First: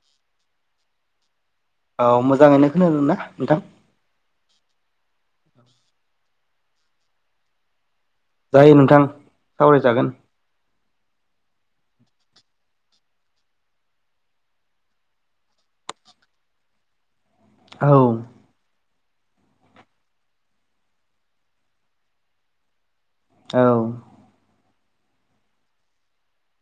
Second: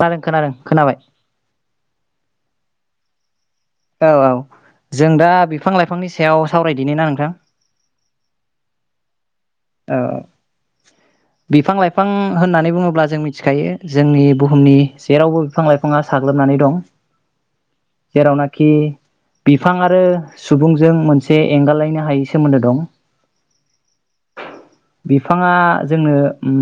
खोनादों खोनादों खोनाबाय औ मोजाङैनो खोनादों ना नोंथां? औ औ जों दा बिफां-लाइफांनि सायाव सावरायदिनि ना नोंथां? जायो नोंथां। औ सावरायजागोन बिफां-लाइफ फां होननानै बुङोब्ला जों मिथिखायो जोंनि बुहुमनि जेरावबो बिफां-लाइफाङा साग्लोबनानै दं। औ जेरावनाखि बिफां आरो सुबुंजों मोनसे एंगालायनो हायै सोमोन्दो दं। औ। बिफाङा जोंनो उम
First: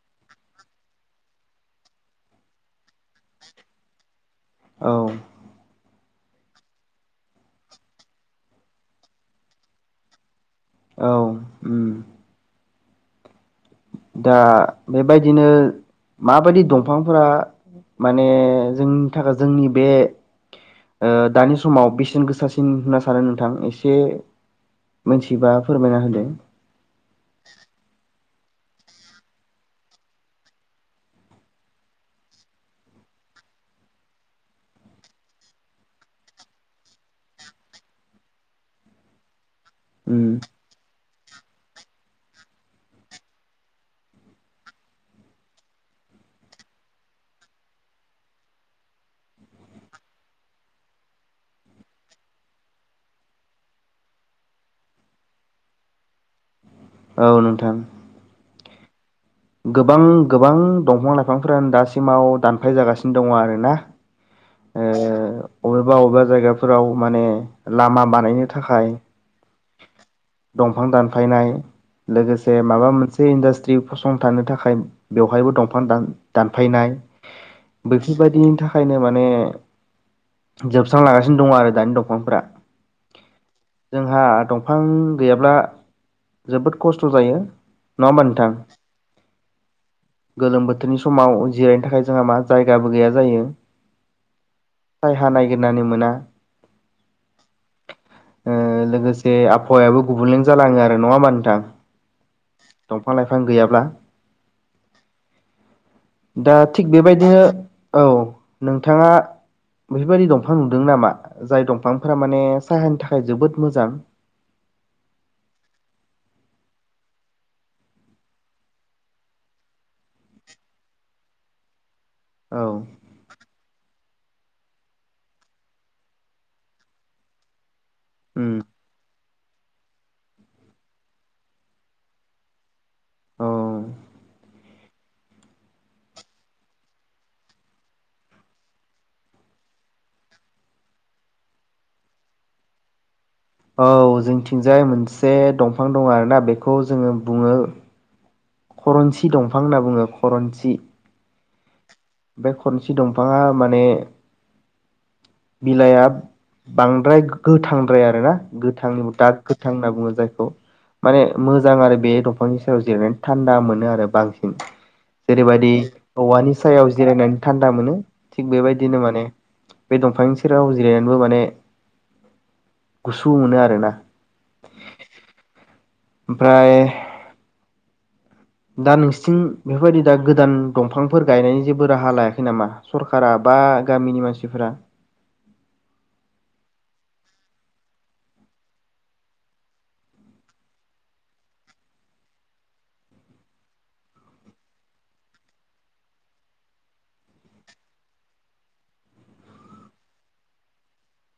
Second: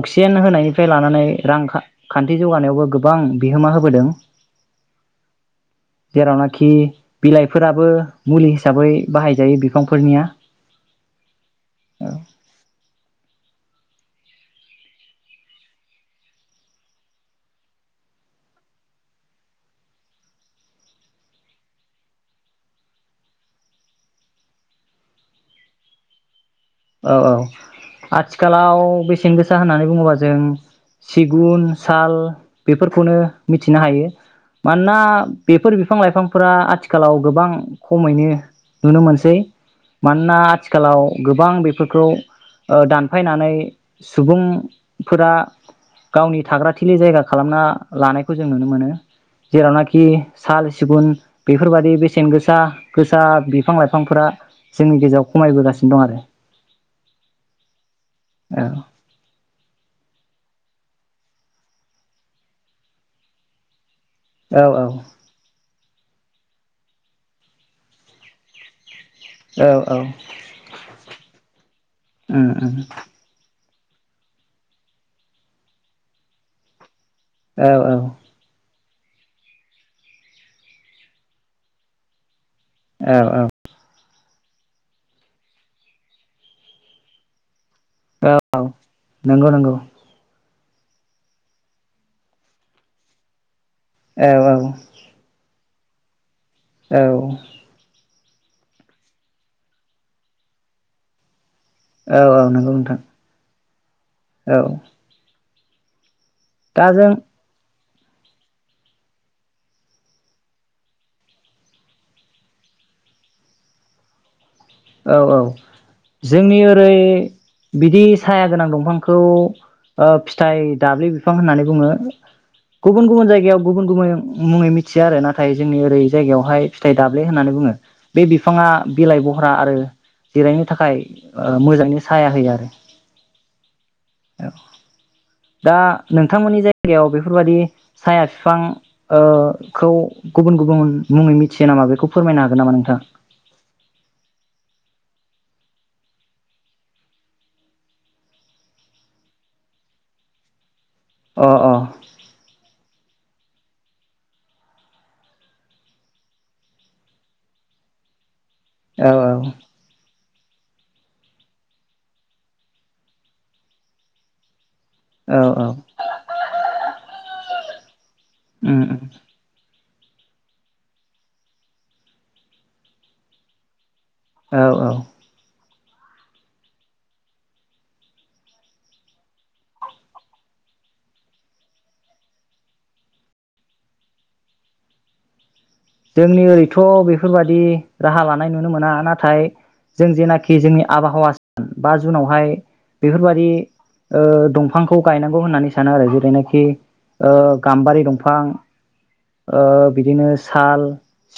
अक्सिजेन होनायनिफ्राय लानानै रां खा-खान्थि जौगानायावबो गोबां बिहोमा होबोदों। औ। जेरावनाखि बिलाइफोराबो मुलि हिसाबै बाहायजायो बिफांफोरनिया। औ उम। दा बेबायदिनो माबायदि दंफांफोरा माने जोंनि थाखाय जोंनि बे ओ दानि समाव बेसेन गोसासिन होनना सानो नोंथां एसे मोन्थिबा फोरमायना होदो। औ औ आथिखालाव बेसेन गोसा होननानै बुङोबा जों सिगुन साल बेफोरखौनो मिथिनो हायो। मानोना बेफोर बिफां-लाइफांफोरा आथिखालाव गोबां खमैनो नुनो मोनसै। उम मानोना आथिखालाव गोबां बेफ फोरखौ दानफायनानै सुबुंफोरा गावनि थाग्रा थिलि जायगा खालामना लानायखौ जों नुनो मोनो जेरावनाखि साल सिगुन बेफोरबादि बेसेन गोसा गोसा बिफां-लाइफांफोरा जोंनि गेजेराव खमायबोगासिनो दं आरो। औ नोंथां। औ। गोबां गोबां दंफां-लाइफांफोरानो दासिमाव दानफाय जागासिनो दङ आरोना। औ औ। ओ अबेबा अबेबा जायगाफोराव माने लामा बानायनो थाखाय औ औ दंफां दानफायनाय उम लोगोसे उम माबा मोनसे इन्डास्ट दि फस संथानो थाखाय बेवहायबो दंफां दान-दानफायनाय। औ बेफोरबायदिनि थाख ओंखायनो माने जोबस्रां लागासिनो दङ आरो दानि दंफांफोरा। औ औ। जोंहा दंफां गैयाब्ला जोबोद खस्थ' जायो। नङा होमबा नोंथां? नोंगौ नोंगौ। गोलोम बोथोरनि समाव जिरायनो थाखाय जोंहा मा जायगाबो गैया जायो।। औ औ गिरनानै मोना। औ। ओ लोगोसे आबहावायाबो गुबुंलेन जालाङो आरो। नङा होमबा नोंथां? औ औ नोंगौ नोंथां। दंफां लाइफां गैयाब्ला औ। दा थिग बेबायदिनो औ नोंथाङा बेफोरबायदि दंफां नुदों नामा जाय दंफांफोरा माने सायहानि थाखाय जोबोद मोजां? औ औ जोंनि ओरै बिदि साया गोनां दंफांखौ ओ फिथाइ दाब्ले बिफां होननानै बुङो। औ गुबुन गुबुन जायगायाव गुबुन गुबुन मुङै मिथिया आरो नाथाय जोंनि ओरै जायगायावहाय फिथाइ दाब्ले होननानै बुङो। बे उम बिफाङा बिलाइ बह रा आरो जिरायनो थाखाय ओ मोजाङै साया होयो आरो औ। दा नोंथांमोननि जायगायाव बेफोरबाददि साया बिफां ओ खौ गुबुन गुबुन मुङै मिथियो नामा बेखौ फोरमायनो हागोन नामा नोंथाङा? औ जोंथिंजाय मोनसे दंफां दङ आरोना बेखौ जोङो बुङो खरनसि दंफां होनना बुङो खरनसि अ अ। बे खनसि दंफाङा माने बिलाइआ बांद्राय गोथांद्राय आरो ना औ गोथांनिबो दाग गोथां होनना बुङो जाय खौ माने मोजां आरो बे दंफांनि सायाव जिरायनानै थान्दा मोनो आरो बांसिन औ औ जेरैबायदि औवानि सायाव जिरायनानै थान्दा मोनो थिग उम बेबायदिनो उम माने बे दंफांनि सेराव जिरायनानैबो माने गुसु मोनो आरोना औ औ। ओमफाय दा नोंसिथिं बेफोरबायदि दा गोदान दंफांफोर गायनायनि जेबो राहा लायाखै नामा सरकारख बा गामिनि मानसिफोरा? जोंनि ओरैथ' बेफोरबाददि राहा लानाय नुनो मोना नाथाय जों जेनाखि जोंनि आबहावा सान बा जुनावहाय बेफोरबादि ओ दंफांखौ गायनांगौ होननानै सानो आरो जेरैनाखि ओ गाम्बारि दंफां ओ बिदिनो साल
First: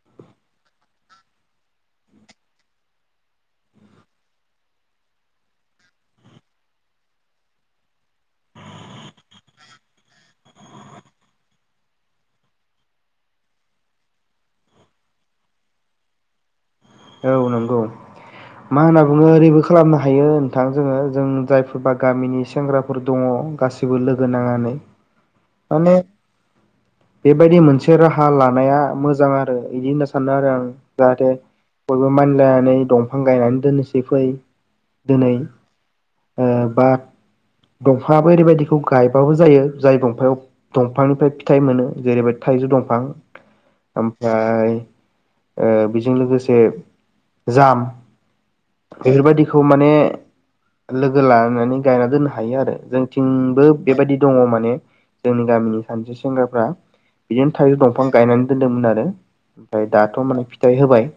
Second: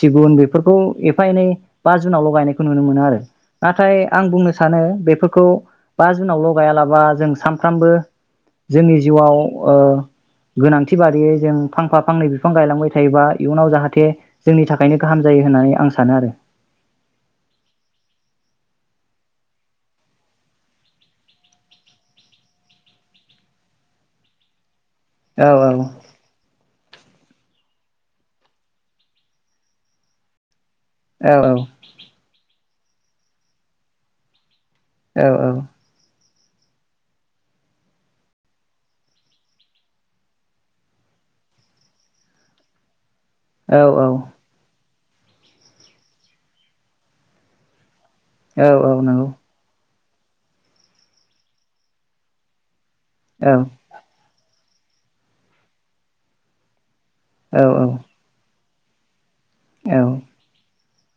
सिगुन बेफोरखौ एफा एनै बा जुनावल' गायनायखौ नुनो मोनो आरो नाथाय आं बुंनो सानो बेफोरखौ बा जुनावल' गायालाबा जों सानफ्रामबो जोंनि जिउयाव ओ गोनांथि बादियै जों फांफा फांनै बिफां गायलांबाय थायोबा इयुनाव जाहा थे जोंनि थाखायनो गाहाम जायो होननानै आं सानो आरो। औ नंगौ मा होनना बुङो ओरैबो खालामनो हायो नोंथां जोङो जों जायफोरबा गामिनि सेंग्राफोर दङ गासिबो लोगो नांनानै औ औ। माने बेबायदि मोनसे राहा लानाया मोजां आरो बिदि होनना सानो आरो आं औ औ। लायनानै दंफां गायनानै दोननोसै फै औ दिनै औ। ओ बा दंफाङाबो ओरैबायदिखौ गायबाबो जायो जाय दंफायाव दंफांनिफ्राय फिथाइ मोनो जेरैबायदि थाइजौ दंफां औ ओमफ्राय ओ बेजों लोगोसे जाम औ औ नंगौ बेफोरबायदिखौ माने लोगो लानानै गायना दोननो हायो आरो जों औ थिंबो बेबायदि दङ माने। जोंनि गामिनि सानैसो सेंग्राफ्रा बेजोंनो औ थाजै औ दंफां गायनानै। दोन्दोंमोन आरो ओमफ्राय दाथ' माने फिथाइ होबाय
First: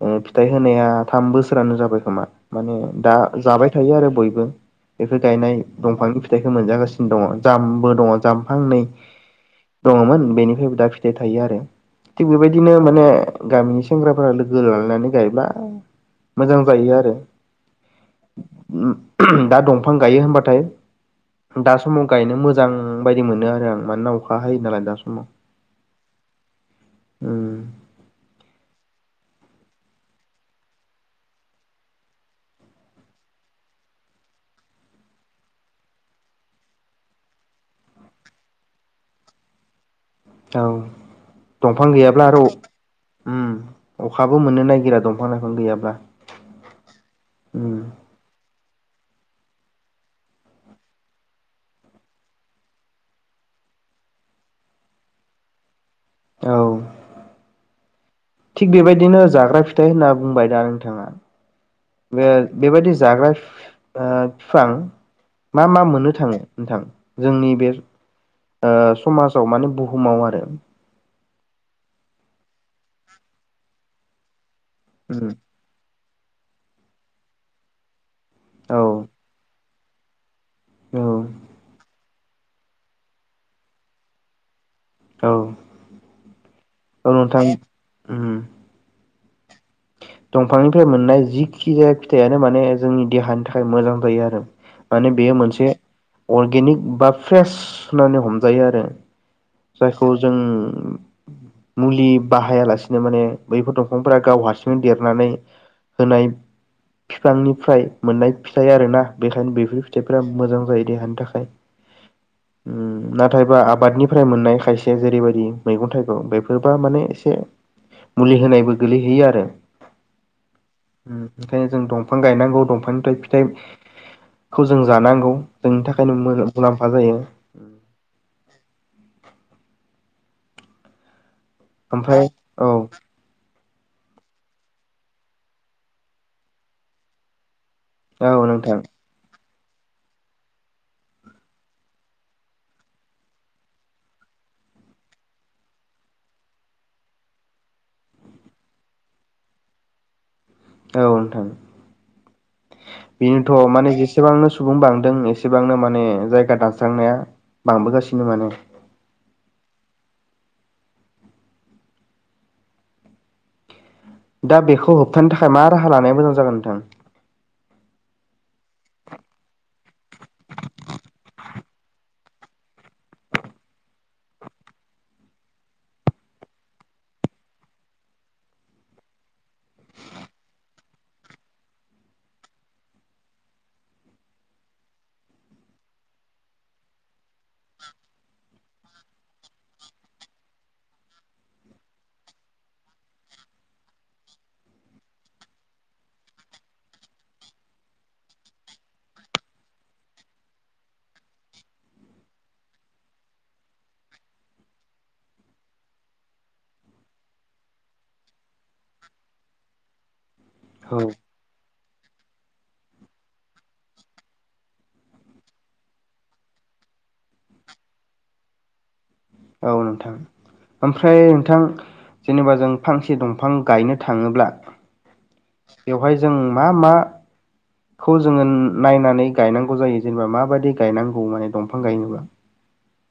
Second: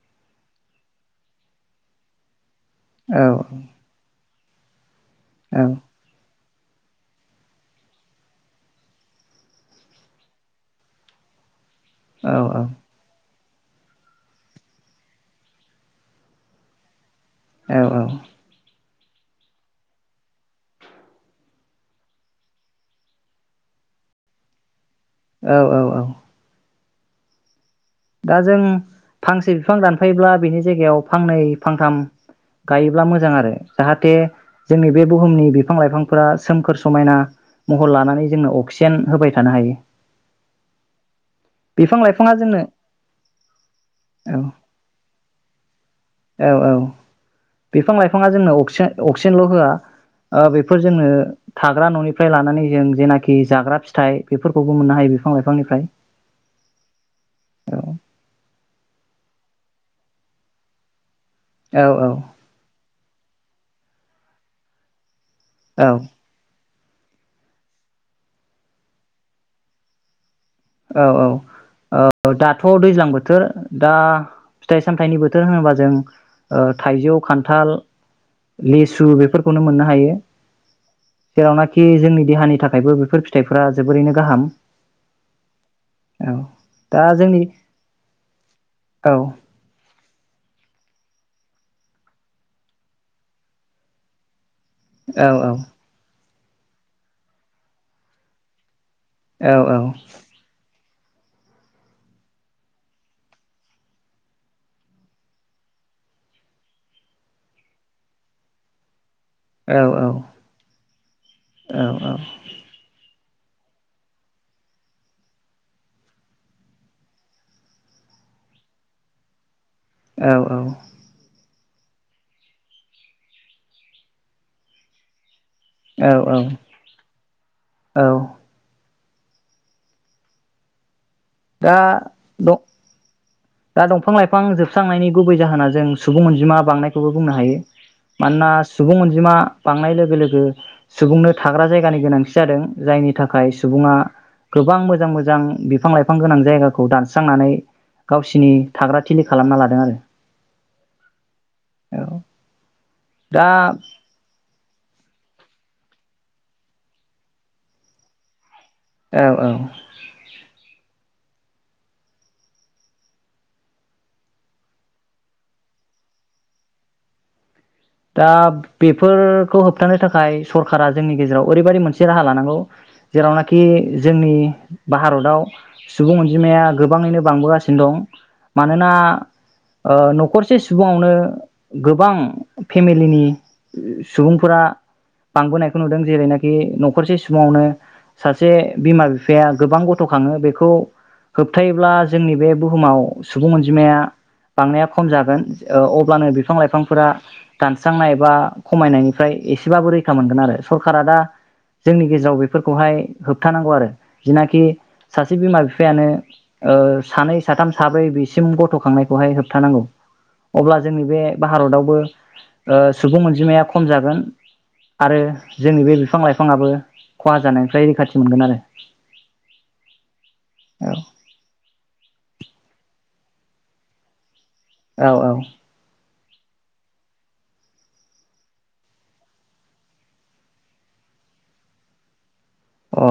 [inaudible] उम फिथाइ होनाया थाम बोसोरानो जाबाय खोमा माने दा जाबाय थायो आरो बयबो बेफोर गायनाय दंफांनि फिथाइखौ मोनजागासिनो दङ जाम्बो दङ जाम फांनै दङमोन बेनिफ्रायबो दा फिथाइ थायो आरो थिग बेबायदिनो माने गामिनि सेंग्राफ्रा लोगो लोगो लालायनानै गायब्ला मोजां जायो आरो औ औ उम दा दंफां गायो होनबाथाय दा समाव गायनो मोजां बायदि मोनो आरो आं मानोना अखा हायो नालाय दा स औ औ औ उम दा जों फांसे बिफां दानफायोब्ला बिनि जायगायाव फांनै फांथाम गायोब्ला मोजां आरो जाहाथे जोंनि बे बुहुमनि बिफां लाइफांफोरा सोमखोर समायना महर लानानै जोंनो अक्सिजेन होबाय थानो हायो औ दंफां बिफां गैयाब्ला लाइफाङा आरो जोंनो उम औ अखाबो मोननो नायगिरा दंफां लाइफां गैयाब्ला औ उम ओ अक्सिजेन अक्सिजेनल' होआ ओ बेफोर जोंनो थाग्रा न'निफ्राय लानानै जों जेनाखि जाग्रा फिथाइ बेफोरखौबो मोननो हायो बिफां लाइफांनिफ्राय औ औ थिग बेबायदिनो जाग्रा फि थाइ होनना बुंबाय दा नोंथाङा औ बे बेबायदि जाग्रा फि फा फिफां मा मा मोननो थाङो नोंथां जोंनि बे ओ समाजाव माने बुहुमाव आरो औ औ ओदाथ' दैज्लां बोथोर दा फिथाइ सामथाइनि उम बोथोर होनोबा जों थाइजौ खान्थाल औ लेसु बेफोरखौनो मोननो हा हायो औ जेरावनाखि जोंनि देहानि थाखायबो बेफोर फिथाइफोरा जोबोरैनो गाहाम औ औ दा औ जोंनि नोंथां उम औ दंफांनिफ्राय मोननाय जिखि जाया फिथाइयानो माने जोंनि देहानि थाखाय मोजां जायो आरो। माने औ बेयो औ मोनसे अर्गेनिक बा फ्रेस होननानै हमजायो आरो। औ जायखौ जों। मुलि बाहायालासिनो माने बैफोर दंफांफोरा गाव हारसिंनो देरनानै होनाय फिफांनिफ्राय मोननाय फिथाइ आरोना। बेखायनो औ औ बेफोर फिथाइफोरा मोजां जायो देहानि थाखाय औ ओम। नाथायबा आबादनि। फ्राय मोननाय खायसे जेरैबायदि मैगं थाइगं बेफोरबा माने एसे मुलि होनायबो गोलैहैयो आरो। औ-औ। नो जों दंफां गायनांगौ दंफांनिफ्राय फिथाइखौ जों जानांगौ। जोंनि औ थाखायनो मुलाम्फा जायो। औ दा ओमफ्राय औ। दा दंफां लाइफां जोबस्रांनायनि गुबै जाहोना जों सुबुं अनजिमा बांनायखौबो बुंनो हायो। औ मानोना नोंथां सुबुं अनजिमा। बांनाय लोगो लोगो सुबुंनो थाग्रा जायगानि गोनांथि जादों। जायनि थाखाय सुबुङा गोबां मोजां मोजां बिफां लाइफां गोनां जायगाखौ दानस्रांनानै गावसिनि थाग्रा थिलि खालामना लादों आरो। औ नोंथां औ दा बेनोथ' माने जेसेबांनो सुबुं बांदों एसेबांनो माने जायगा दा दानस्रांनाया बांबोगासिनो माने। औ-औ। दा बेखौ होबथानो थाखाय मा राहा लानाया मोजां जागोन नोंथां? दा बेफोरखौ होबथानो थाखाय सरकारा जोंनि गेजेराव ओरैबायदि मोनसे राहा लानांगौ जेरावनाखि जोंनि भारतआव सुबुं अनजिमाया गोबाङैनो बांबोगासिनो दं मानोना न'खरसे सुबुंआवनो गोबां। फेमिलिनि सुबुंफोरा बांबोनायखौ नुदों जेरैनाखि न'खरसे सुबुंआवनो सासे बिमा बिफाया गोबां गथ'खाङो बेखौ होबथायोबब्ला जोंनि बे बुहुमाव सुबुं अनजिमाया बांनाया खम जागोन। अब्लानो बिफां लाइफांफोरा दानस्रांनाय बा खमायनायनिफ्राय एसेबाबो रैखा मोनगोन। आरो सरखारारा दा जोंनि गेजेराव बेफोरखौहाय होबथानांगौ आरो जिनाखि सासे बिमा बिफायानो सानै साथाम साब्रै बेसिम गथ'खांनायखौहाय होबथानांगौ। अब्ला जोंनि बे औ भारतावबो। ओ सुबुं अनजिमाया खम जागोन आरो जोंनि बे बिफां लाइफांआबो खहा जानायनिफ्राय रैखाथि मोनगोन आरो। औ नोंथां ओमफ्राय नोंथां जेनेबा जों फांसे दं। फां गायनो थाङोब्ला। औ-औ। बेवहाय जों मा मा खौ जोङो नायनानै गायनांगौ जायो जेनेबा माबायदि गायनांगौ माने दंफां गायनोबा। अ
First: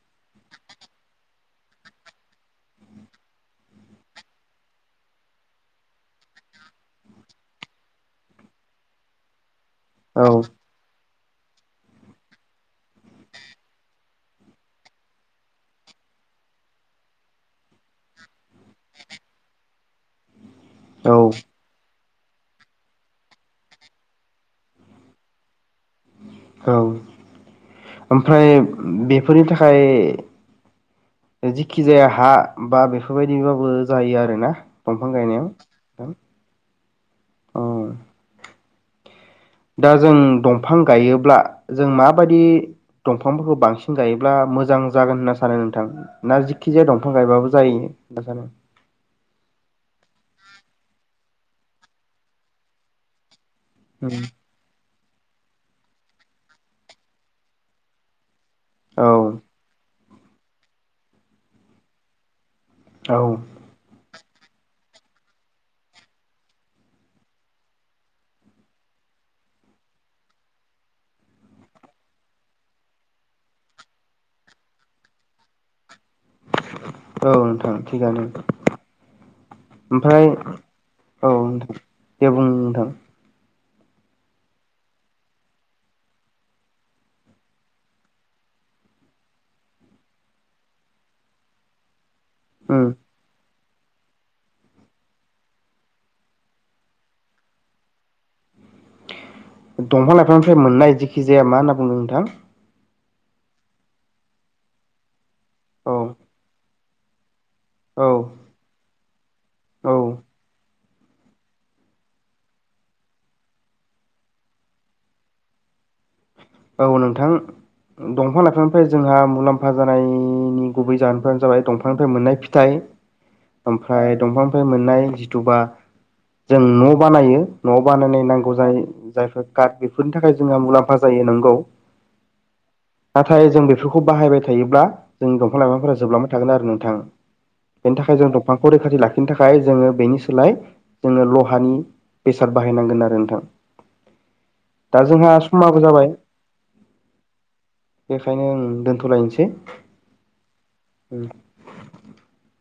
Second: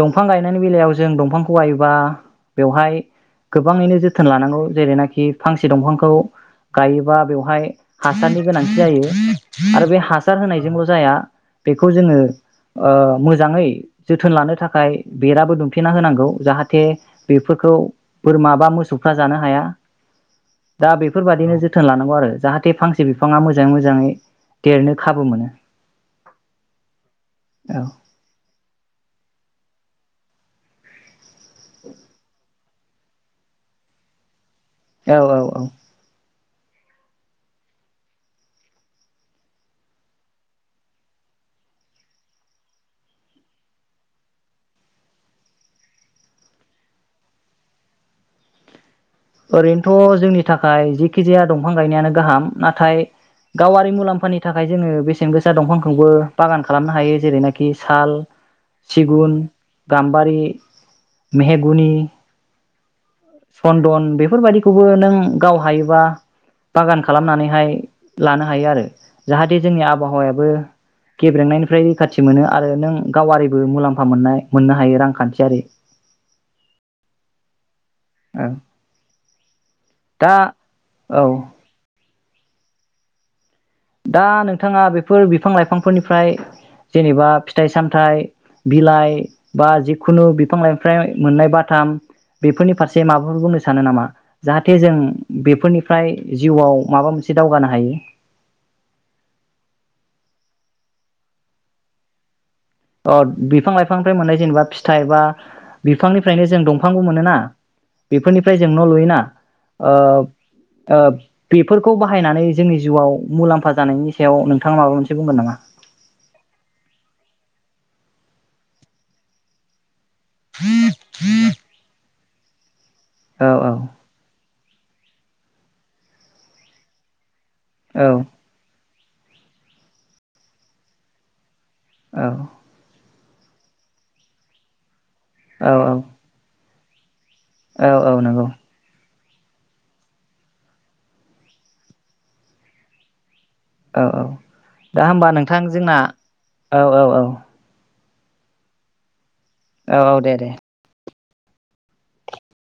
दंफां गायनायनि बेलायाव जों दंफांखौ गायोबा बेवहाय गोबाङैनो जोथोन लानांगौ जेरैनाखि फांसे दंफांखौ गायोबा बेवहाय हासारनि गोनांथि जायो। आरो बे हासार औ होनायजोंल' जाया। बेखौ जोंङो ओ मोजाङै। जोथोन लानो थाखाय बेराबो दुमफेना होनांगौ जाहाथे बेफोरखौ बोरमा बा मोसौफ्रा जानो हाया। दा औ बेफोरबायदिनो जोथोन लाना आरो जाहाथे फांसे बिफाङा मोजाङै मोजाङै देरनो खाबु मोनो। औ ओमफ्राय। बेफोरनि थाखाय जिखि जाया हा बा बेफोरबायदिबाबो जायो आरोना। दंफां औ औ औ गायनायाव औ अ दा जों दंफां गायोब्ला जों माबायदि दंफांफोरखौ बांसिन गायोब्ला मोजां जागोन होनना सानो नोंथां ना जिखिजाया दंफां गायबाबो जायो होनना सानो ओरैनोथ जोंनि थाखाय जिखिजाया दंफां गायनायानो गाहाम नाथाय गावारि मुलाम्फानि थाखाय जोङो बेसे सेन गोसा दंफांखौबो बागान खालामनो हायो जेरैनाखि साल औ सिगुन गाम्बारि, मेहेगुनि औ सनदन बे फोरबायाददिखौबो नों गाव हायोबा बागान खालामनानैहाय लानो हायो आरो जाहाथे जोंनि आबहावायाबो गेब्रेंनायनिफ्राय रैखाथि मोनो आरो नों गावारिबो मुलाम्फा मोननाय मोननो हायो रांखान्थियारि। औ नोंथां। थिगानो औ ओमफ्राय दा औ नोंथां। दे बुं नोंथां। दा नोंथाङा बेफोर बिफां लाइफांफोरनिफ्राय जेनेबा फिथाइ सामथाइ बिलाइ बा जिखुनु बिफां लाइफ्राय मोननाय बाथाम बेफोरनि फारसे उम माबाफोर बुंनो सानो नामा जाहाथे जों बेफोरनिफ्राय जिउआव माबा मोनसे दावगानो हायो। दंफां लाइफांनिफ्राय मोननाय जेखि जाया मा होनना बुंदों नोंथां अ बिफां लाइफांनिफ्राय मोननाय जेनेबा फिथाइ बा औ बिफांनिफ्रायनो जों दंफ फांबो मोनो ना औ बेफोरनिफ्राय जों न लुयोना ओ औ ओ बेफोरखौ बाहायनानै जोंनि जिउआव मुलाम्फा जानायनि सायाव नोंथाङा माबा मोनसे बुंगोन नामा? औ नोंथां दंफां लाफानिफ्राय जोंहा मुलाम्फा जाना नायनि गुबै जाहोनफोरानो जाबाय दंफांनिफ्राय मोननाय फिथाइ औ औ ओमफ्राय दंफां फाय मोननाय जिथुबा जों न बानायो। नआव बानायनाय नांगौ जाय जायफोर काड बेफोरनि थाखाय जोंहा मुलाम्फा जायो नों औ औ नाथाय जों बेफोरखौ बाहायबाय थायोब्ला जों दंफां लाइांफोरा औ जोबलांबाय थागोन आरो नों थां औ बेनि थाखाय औ जों नंगौ दंफांखौ रैखाथि लाखि बिनि थाखाय जोङो बेनि सोलाय जोंनो लहानि बेसाद बाहायनांगोन आरो नोंथां। औ औ दा होबा जोंहा नोंथां समाबो जोंना जाबाय औ औ औ। बेखायनो ओं दोन्थ'लायनोसै। औ औ, दे दे। [unintelligible]